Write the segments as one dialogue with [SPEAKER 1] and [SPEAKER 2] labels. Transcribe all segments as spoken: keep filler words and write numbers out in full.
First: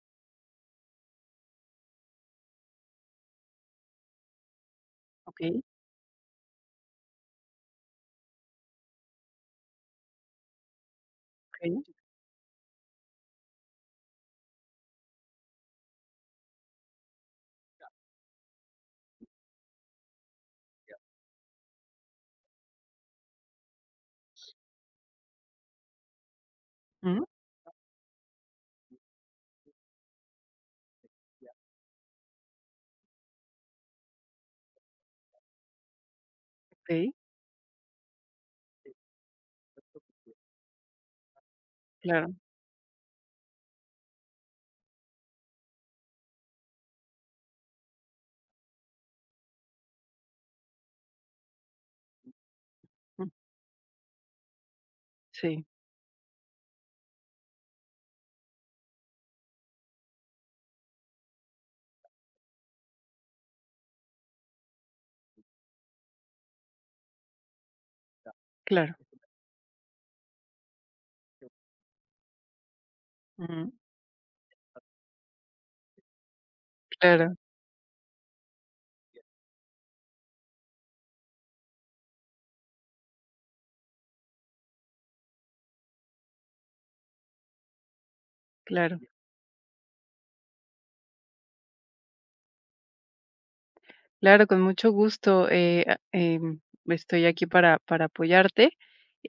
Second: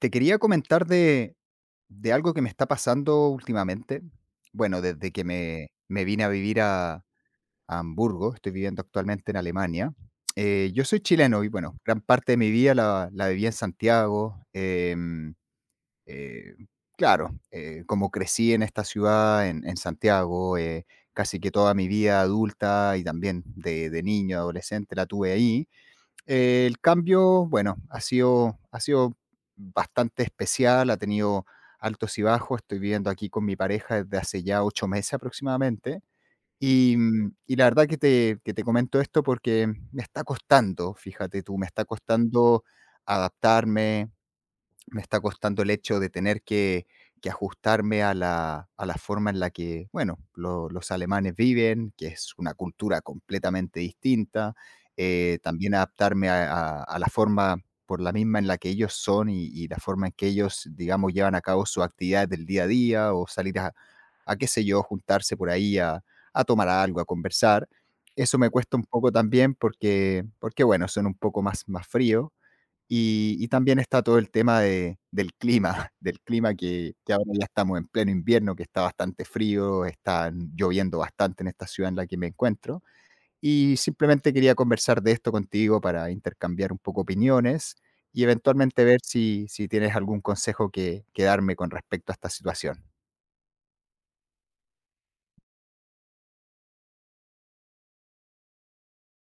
[SPEAKER 1] Te quería comentar de, de algo que me está pasando últimamente. Bueno, desde que
[SPEAKER 2] Okey,
[SPEAKER 1] me, me vine a vivir a, a Hamburgo, estoy viviendo actualmente en Alemania. Eh, yo soy chileno y
[SPEAKER 2] okey,
[SPEAKER 1] bueno, gran parte de mi vida la, la viví en Santiago. em, eh, claro, eh, como crecí en esta ciudad, en, en Santiago, eh, casi que toda mi vida adulta y también de, de niño, adolescente, la tuve ahí. Eh, el
[SPEAKER 2] mm,
[SPEAKER 1] cambio, bueno, ha sido, ha sido bastante especial, ha tenido altos y bajos. Estoy viviendo aquí con mi pareja desde hace ya ocho meses aproximadamente. Y,
[SPEAKER 2] okey,
[SPEAKER 1] mm, y la verdad que te, que te comento esto porque me está costando, fíjate tú, me está
[SPEAKER 2] claro,
[SPEAKER 1] costando adaptarme, me está costando el hecho de tener que, que ajustarme a la, a la forma en la que, bueno, lo- los alemanes viven, que es una cultura
[SPEAKER 2] mm,
[SPEAKER 1] completamente distinta, eh,
[SPEAKER 2] sí,
[SPEAKER 1] también adaptarme a, a- a la forma por la misma en la que ellos son y, y la forma en que ellos, digamos, llevan a cabo sus actividades del día a día o salir a, a qué sé yo, juntarse por ahí a, a tomar algo, a conversar. Eso me cuesta un
[SPEAKER 2] claro,
[SPEAKER 1] poco también porque, porque bueno, son un poco más, más fríos y y
[SPEAKER 2] mm,
[SPEAKER 1] también está todo el tema de del clima, del clima que que ahora
[SPEAKER 2] claro,
[SPEAKER 1] ya estamos en pleno invierno, que está bastante frío, está lloviendo bastante en esta ciudad en la que me encuentro. Y simplemente quería conversar de esto contigo para intercambiar un poco opiniones y eventualmente
[SPEAKER 2] claro,
[SPEAKER 1] ver si si tienes algún consejo que que darme con respecto a esta situación.
[SPEAKER 2] claro, con mucho gusto, eh, ah, em, estoy aquí para para apoyarte.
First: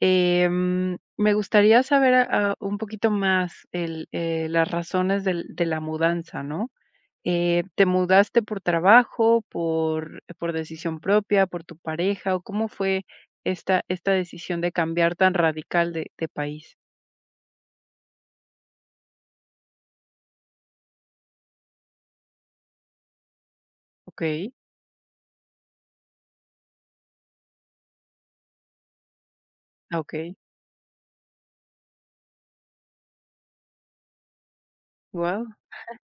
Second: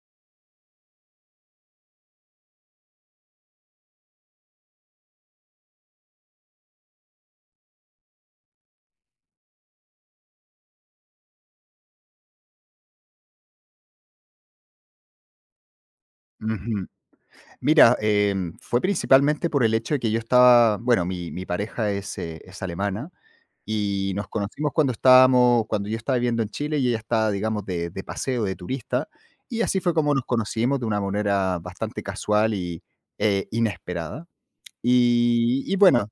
[SPEAKER 2] Em, me gustaría saber, ah, un poquito más el, eh, las razones del de la mudanza, ¿no? Eh, ¿te mudaste por trabajo, por por decisión propia, por tu pareja, o cómo fue esta esta decisión de cambiar tan radical de de país?
[SPEAKER 1] Ujú. Mira, em, fue principalmente por el hecho de que yo estaba bueno, mi mi pareja es, eh, es alemana. Y nos
[SPEAKER 2] Okey,
[SPEAKER 1] conocimos cuando estábamos cuando yo estaba viviendo en Chile y ella estaba, digamos, de de paseo, de turista, y así fue
[SPEAKER 2] ah,
[SPEAKER 1] como nos
[SPEAKER 2] wow,
[SPEAKER 1] conocimos de una manera bastante casual y, eh, inesperada. Y y bueno,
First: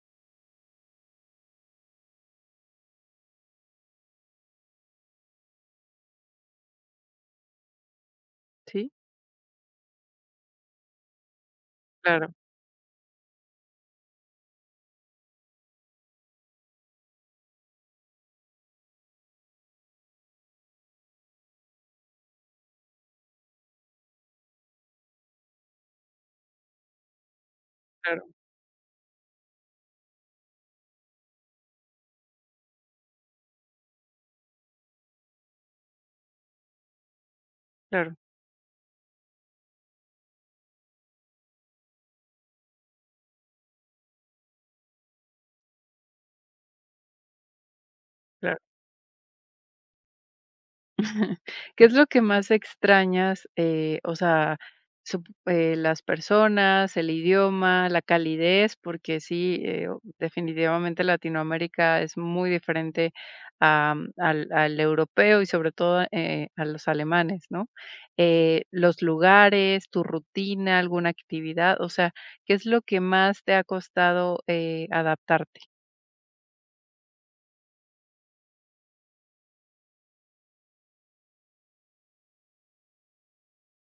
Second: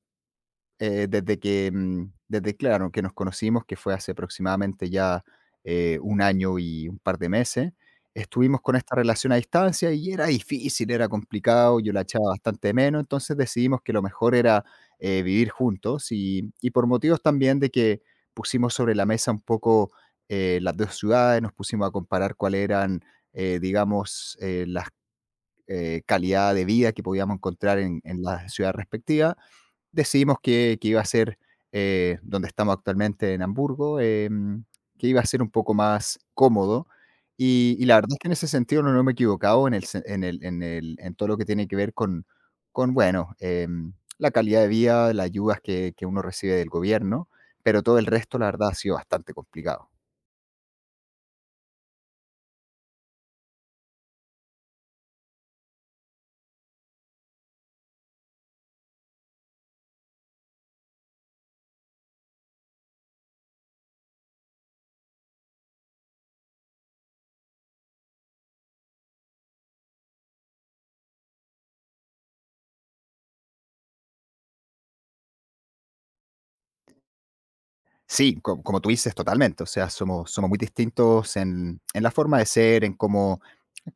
[SPEAKER 1] eh, desde que, mm, desde claro, que nos conocimos, que fue hace aproximadamente ya eh, un año y un par de meses, estuvimos con
[SPEAKER 2] sí.
[SPEAKER 1] esta relación a distancia y era difícil, era complicado, yo la echaba
[SPEAKER 2] Claro,
[SPEAKER 1] bastante de menos, entonces decidimos que lo mejor era eh, vivir juntos y, y por motivos también de que pusimos sobre la mesa un poco eh, las dos ciudades, nos pusimos a comparar cuáles eran, eh, digamos, eh, las eh, calidad de vida que podíamos encontrar en, en
[SPEAKER 2] claro,
[SPEAKER 1] la ciudad respectiva. Decidimos que, que iba a ser eh, donde estamos actualmente en Hamburgo, em, que iba a ser un poco más cómodo. Y, y la verdad
[SPEAKER 2] claro,
[SPEAKER 1] es que en ese sentido no, no me he equivocado en, el, sen- en, el, en, el, en todo lo que tiene que ver con, con bueno, em, la calidad de vida, las ayudas que, que uno recibe del gobierno, pero todo el resto, la
[SPEAKER 2] claro.
[SPEAKER 1] verdad, ha sido bastante complicado.
[SPEAKER 2] ¿Qué es lo que más extrañas? Eh, o sea, sup eh, las personas, el idioma, la calidez, porque sí, eh, o definitivamente Latinoamérica es muy diferente a mm, al al europeo y sobre todo, eh, a los alemanes, ¿no? Eh, los lugares, tu rutina, alguna actividad, o sea, ¿qué es lo que más te ha costado, eh, adaptarte?
[SPEAKER 1] Sí, co- como tú dices, totalmente. O sea, somos, somos muy distintos en, en la forma de ser, en cómo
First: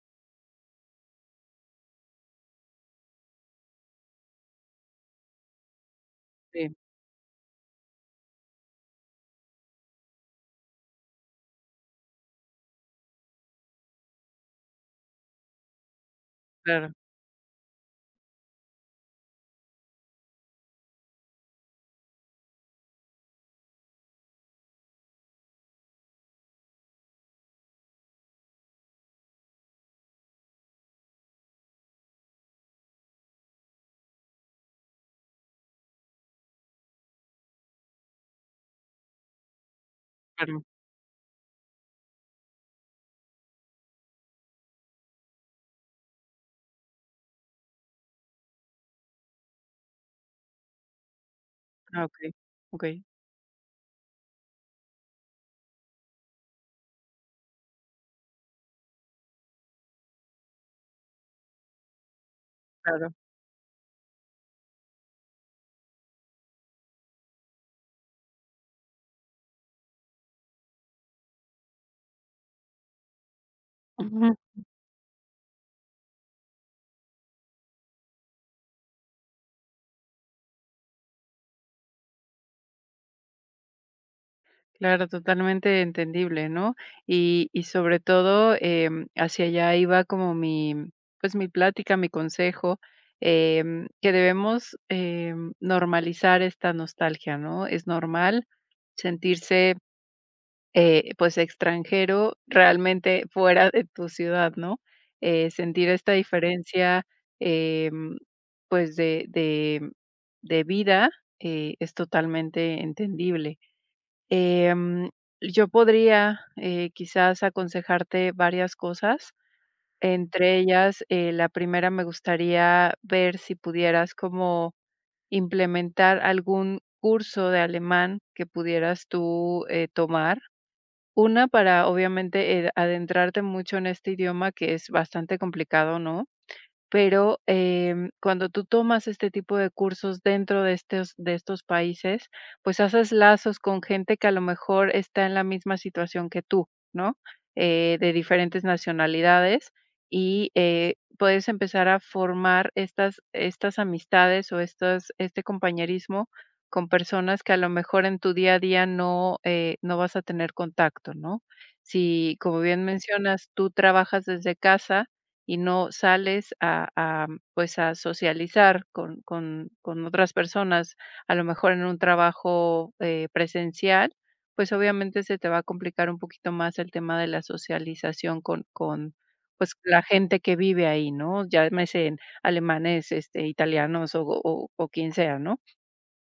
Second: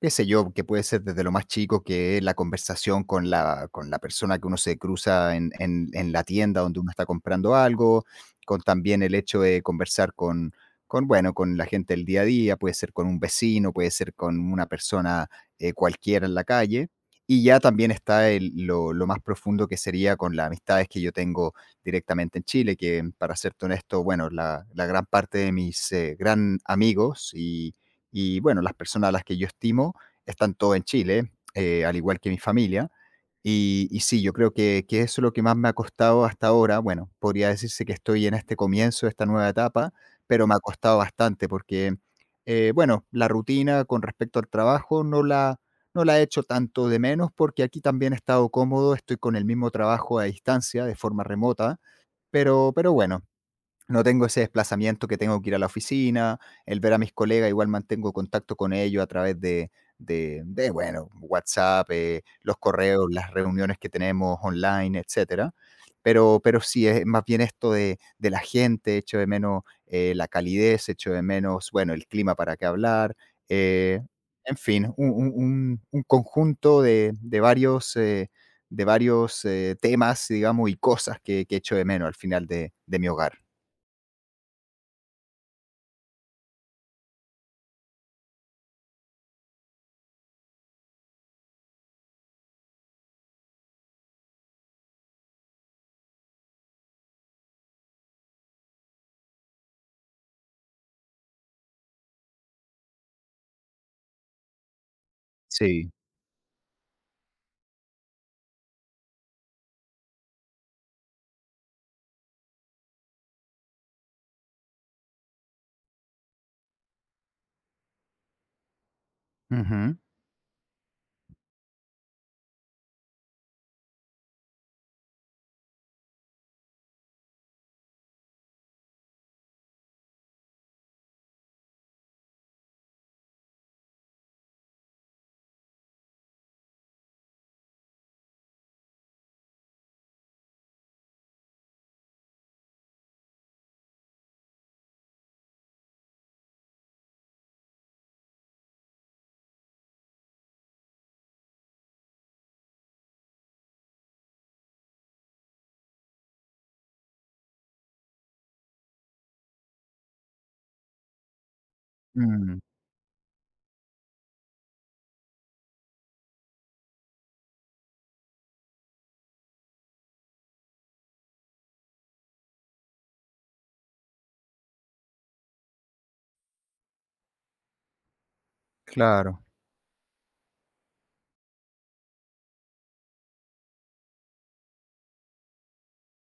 [SPEAKER 1] qué sé yo, que puede ser desde lo más chico que es la conversación con la con la persona que uno se cruza en en en la tienda
[SPEAKER 2] Sí,
[SPEAKER 1] donde uno está comprando algo, con también el hecho de conversar con con, bueno, con la gente del día a día, puede ser con un vecino, puede ser con una persona, eh, cualquiera en la calle.
[SPEAKER 2] claro,
[SPEAKER 1] Y ya también está el lo lo más profundo que sería con las amistades que yo tengo directamente en Chile, que, para serte honesto, bueno, la la gran parte de mis, eh, gran amigos y y bueno, las personas a las que yo estimo están todos en Chile, eh, al igual que mi familia. Y, y sí, yo creo que, que eso es lo que más me ha costado hasta ahora. Bueno, podría decirse que estoy en este comienzo de esta nueva etapa, pero me ha
[SPEAKER 2] claro.
[SPEAKER 1] costado bastante porque, eh, bueno, la rutina con respecto al trabajo no la, no la he hecho tanto de menos porque aquí también he estado cómodo, estoy con el mismo trabajo a distancia, de forma remota,
[SPEAKER 2] Ah, okey,
[SPEAKER 1] pero, pero
[SPEAKER 2] okey,
[SPEAKER 1] bueno, no tengo ese desplazamiento que tengo que ir a la oficina, el ver a mis colegas, igual mantengo contacto con ellos a través de, de, de, bueno, WhatsApp, eh, los correos,
[SPEAKER 2] claro.
[SPEAKER 1] las reuniones que tenemos online, etcétera. Pero, pero sí, es más bien esto de, de la gente, echo de menos eh, la calidez, echo de menos, bueno, el clima para qué hablar, eh,
[SPEAKER 2] Ujú,
[SPEAKER 1] en fin, un, un- un- un conjunto de, de varios, eh, de varios eh, temas, digamos, y cosas que, que echo de menos al final de de mi hogar.
[SPEAKER 2] claro, totalmente entendible, ¿no? Y y sobre todo, em, hacia allá iba como mi, pues, mi plática, mi consejo, em, que debemos, em, normalizar esta nostalgia, ¿no? Es normal sentirse, eh, pues, extranjero, realmente fuera de tu ciudad, ¿no? Eh, sentir
[SPEAKER 1] Sí.
[SPEAKER 2] esta diferencia, em, pues, de de de vida, eh, es totalmente entendible. Em, yo podría, eh, quizás aconsejarte varias cosas.
[SPEAKER 1] Ujú.
[SPEAKER 2] Entre ellas, eh, la primera me gustaría ver si pudieras como implementar algún curso de alemán que pudieras tú, eh, tomar. Una, para obviamente, eh, adentrarte mucho en este idioma que es bastante complicado, ¿no? Pero, em, cuando tú tomas este tipo de cursos dentro de estos de estos países, pues haces lazos con gente que a lo mejor está en la misma situación que tú, ¿no? Eh, de diferentes nacionalidades y, eh, puedes empezar a formar estas estas amistades o estas este compañerismo con personas que a lo mejor en tu día a día no, eh, no vas a tener contacto, ¿no? Si, como
[SPEAKER 1] Mm,
[SPEAKER 2] bien mencionas, tú trabajas desde casa, y no sales a a, pues, a socializar con con con otras personas, a lo mejor en un trabajo, eh, presencial, pues, obviamente se te va a complicar un poquito más el tema de la socialización con con,
[SPEAKER 1] claro.
[SPEAKER 2] pues, la gente que vive ahí, ¿no? Llámese alemanes, este, italianos o o o quien sea, ¿no?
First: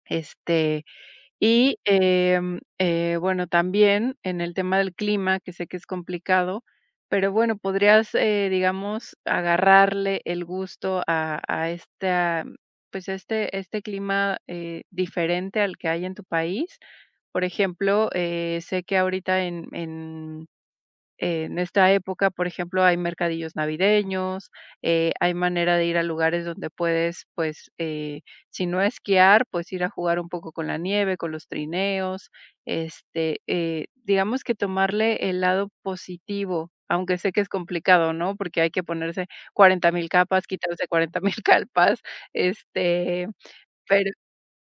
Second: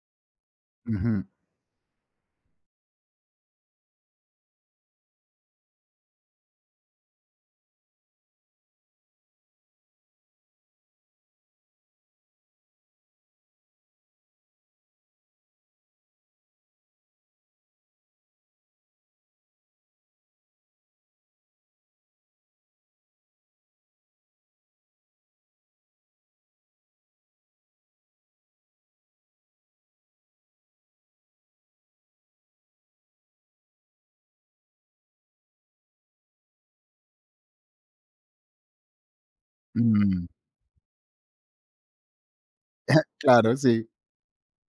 [SPEAKER 2] Este,
[SPEAKER 1] Ujú.
[SPEAKER 2] y, em, eh, bueno, también en el tema del clima, que sé que es complicado, pero bueno, podrías, eh, digamos, agarrarle el gusto a a esta, pues, a este este clima, eh, diferente al que hay en tu país. Por ejemplo, eh, sé que ahorita en en eh, en esta época, por ejemplo, hay mercadillos navideños, eh, hay manera de ir a lugares donde puedes, pues, eh, si no esquiar, pues ir a jugar un poco con la nieve, con los trineos, este, eh, digamos que tomarle el lado positivo, aunque sé que es complicado, ¿no? Porque hay que ponerse cuarenta mil
[SPEAKER 1] Mm.
[SPEAKER 2] capas, quitarse cuarenta mil capas, este,
[SPEAKER 1] Claro, sí.
[SPEAKER 2] pero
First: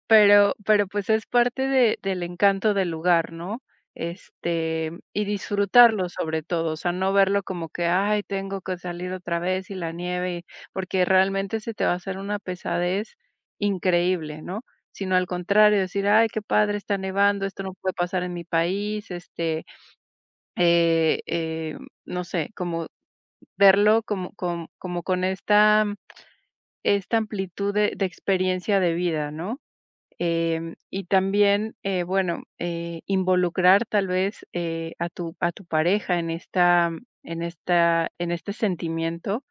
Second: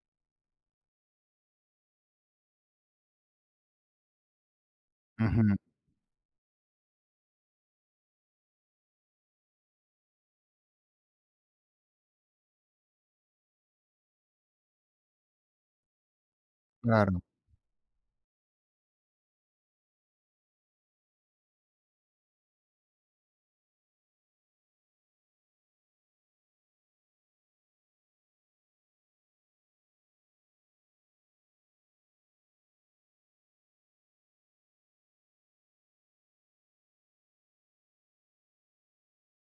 [SPEAKER 2] pero pero, pues, es parte de del encanto del lugar, ¿no? Este, y
[SPEAKER 1] Ujú,
[SPEAKER 2] disfrutarlo sobre todo, o sea, no verlo como que: "Ay, tengo que salir otra vez y la nieve", y porque realmente se te va a hacer una pesadez increíble, ¿no? Sino al contrario, decir: "Ay, qué padre, está
[SPEAKER 1] claro.
[SPEAKER 2] nevando, esto no puede pasar en mi país", este, eh, eh, no sé, como verlo como com como con esta esta amplitud de de experiencia de vida, ¿no? Em, y también, eh, bueno, eh, involucrar tal vez eh, a tu, a tu pareja en esta, en esta, en este sentimiento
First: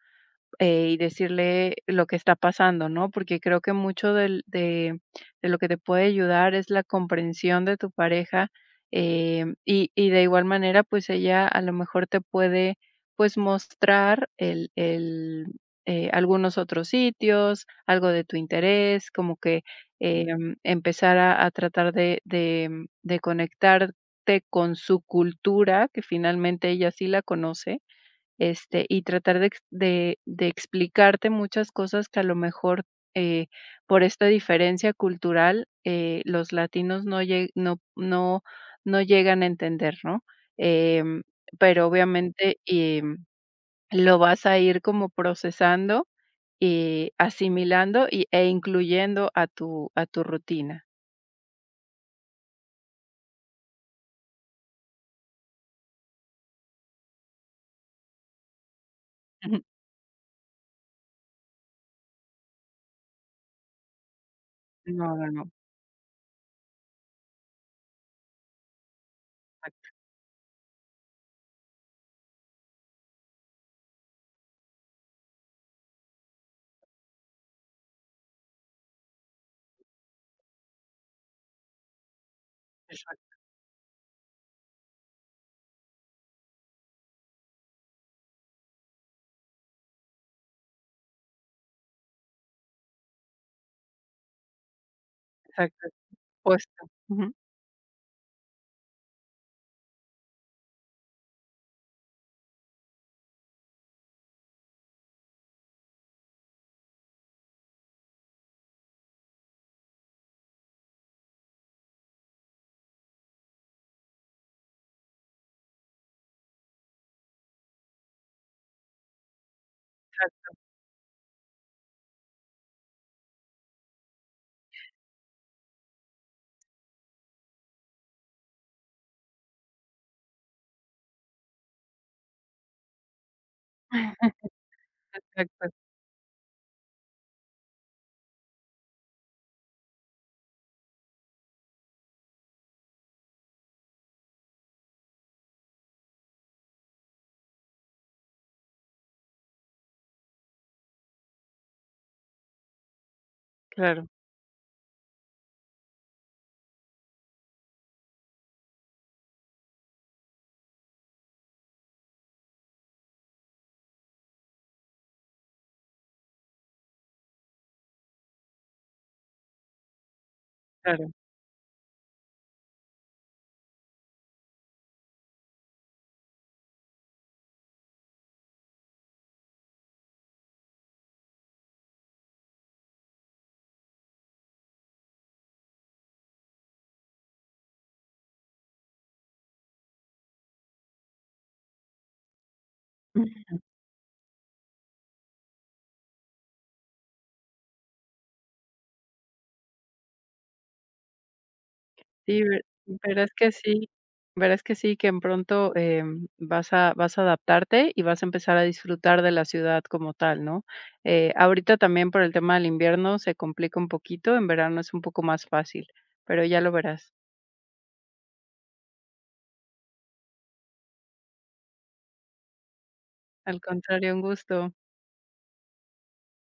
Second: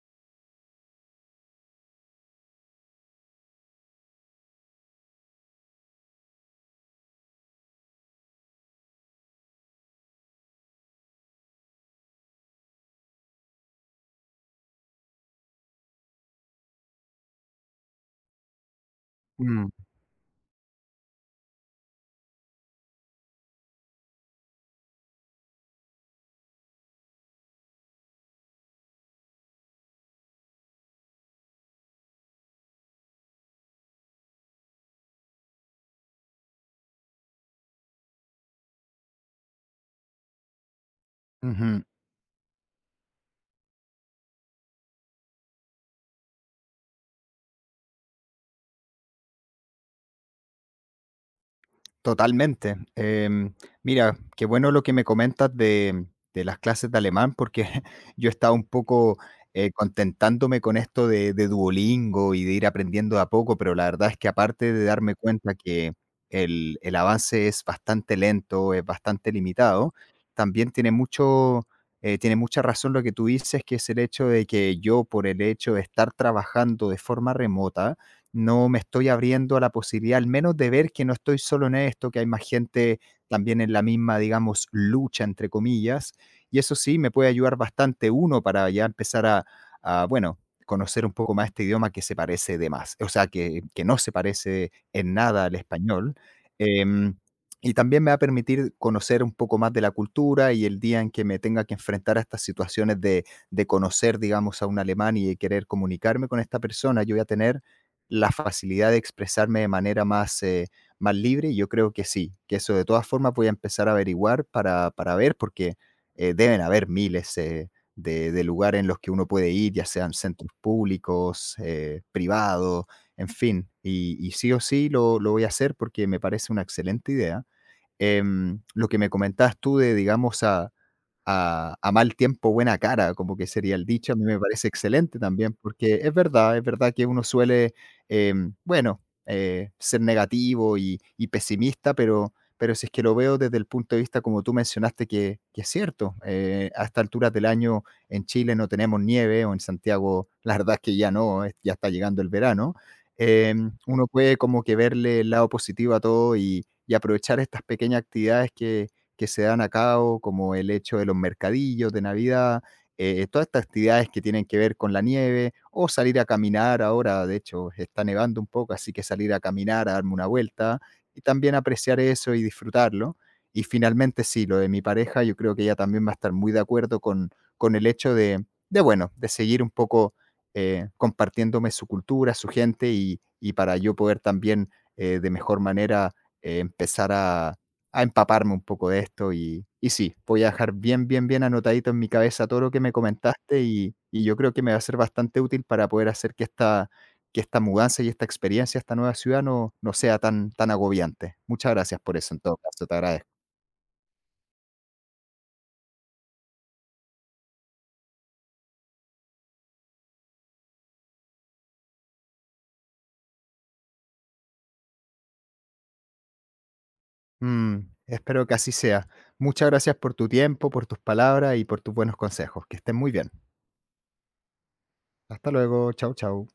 [SPEAKER 2] eh, y decirle lo que está pasando, ¿no? Porque creo que mucho del- de, de lo que te puede ayudar es la comprensión de tu pareja eh, y, y de igual manera, pues ella a lo mejor te puede, pues, mostrar el, el, eh, algunos otros sitios, algo de tu interés, como que
[SPEAKER 1] Mm,
[SPEAKER 2] eh, em, empezar a, a tratar de, de de conectarte con su cultura, que finalmente ella sí la conoce este, y tratar de ex de de explicarte muchas cosas que a lo mejor, eh, por esta diferencia cultural, eh, los latinos no lle no no no llegan a entender, ¿no? Em,
[SPEAKER 1] ujú.
[SPEAKER 2] pero obviamente, em, lo vas a ir como procesando y asimilando y e incluyendo a tu a tu rutina.
[SPEAKER 1] Totalmente. Em, mira, qué bueno lo que me comentas de, de las clases de alemán, porque yo estaba un poco
[SPEAKER 2] Ujú.
[SPEAKER 1] eh, contentándome con esto de, de Duolingo y de ir aprendiendo de a poco, pero la verdad es que aparte de
[SPEAKER 2] No,
[SPEAKER 1] darme
[SPEAKER 2] no, no.
[SPEAKER 1] cuenta que el, el avance es bastante lento, es bastante
[SPEAKER 2] Exacto,
[SPEAKER 1] limitado, también tiene mucho, eh, tiene mucha razón lo que tú dices, que es el hecho de que yo, por el hecho de estar trabajando de forma remota, no me estoy abriendo a la posibilidad, al menos de ver que no estoy solo en esto, que hay más gente
[SPEAKER 2] exacto,
[SPEAKER 1] también en la misma, digamos, lucha, entre comillas. Y eso sí, me puede ayudar bastante uno para ya empezar a, a, bueno, conocer un poco más este idioma que se parece de más, o sea, que, que no se parece en nada al
[SPEAKER 2] exacto,
[SPEAKER 1] español.
[SPEAKER 2] opuesto.
[SPEAKER 1] Em,
[SPEAKER 2] Ujú.
[SPEAKER 1] y también me va a permitir conocer un poco más de la cultura y el día en que me tenga que enfrentar a estas situaciones de, de conocer, digamos, a un alemán y de querer comunicarme con esta persona, yo voy a tener la facilidad de expresarme de manera más, eh, más libre, yo creo que sí, que eso de todas formas voy a empezar a averiguar para, para ver, porque eh, deben haber miles eh, de, de lugares en los que uno puede ir, ya sean centros
[SPEAKER 2] Exacto,
[SPEAKER 1] públicos, eh, privados, en fin, y, y sí o sí lo, lo voy a hacer porque me parece una excelente idea. Em, lo que me comentabas tú de, digamos, a, a a mal tiempo, buena cara, como que sería el dicho, a mí me parece excelente también,
[SPEAKER 2] exacto.
[SPEAKER 1] porque es verdad, es verdad que uno suele, em, bueno, eh, ser negativo y y pesimista, pero pero si es que lo veo desde el punto de vista, como tú mencionaste, que que es cierto, eh, a estas alturas del año en Chile no tenemos nieve, o en Santiago, la verdad es que ya no, es ya está llegando el verano, em,
[SPEAKER 2] Claro,
[SPEAKER 1] uno puede como que verle el lado positivo a todo y y aprovechar estas pequeñas actividades que que se dan a cabo, como el hecho de los mercadillos de Navidad, eh, todas estas actividades que tienen que ver con la nieve o salir a caminar ahora, de hecho está nevando un poco, así que salir a caminar, a darme una vuelta
[SPEAKER 2] claro.
[SPEAKER 1] y también apreciar eso y disfrutarlo. Y finalmente sí, lo de mi pareja, yo creo que ella también va a estar muy de acuerdo con, con el hecho de, de, bueno, de seguir un poco eh, compartiéndome su cultura, su gente y, y para yo poder también eh, de mejor manera eh, empezar a, a empaparme un poco de esto y y sí, voy a dejar bien, bien, bien anotadito en mi cabeza todo lo que me comentaste y y yo creo que me va a ser bastante útil para poder hacer que esta que esta mudanza y esta experiencia, esta nueva ciudad no no sea tan tan agobiante. Muchas gracias por eso, en
[SPEAKER 2] Sí,
[SPEAKER 1] todo
[SPEAKER 2] ver
[SPEAKER 1] caso, te
[SPEAKER 2] verás
[SPEAKER 1] agradezco.
[SPEAKER 2] que sí verás que sí, que en pronto, em, vas a vas a adaptarte y vas a empezar a disfrutar de la ciudad como tal, ¿no? Eh, ahorita también por el tema del invierno se complica un poquito, en verano es un poco más fácil, pero ya lo verás.
[SPEAKER 1] Mm, espero que así sea. Muchas gracias por tu tiempo, por tus palabras y por tus buenos consejos. Que estén muy bien.
[SPEAKER 2] Al contrario, un gusto.
[SPEAKER 1] Hasta luego. Chau, chau.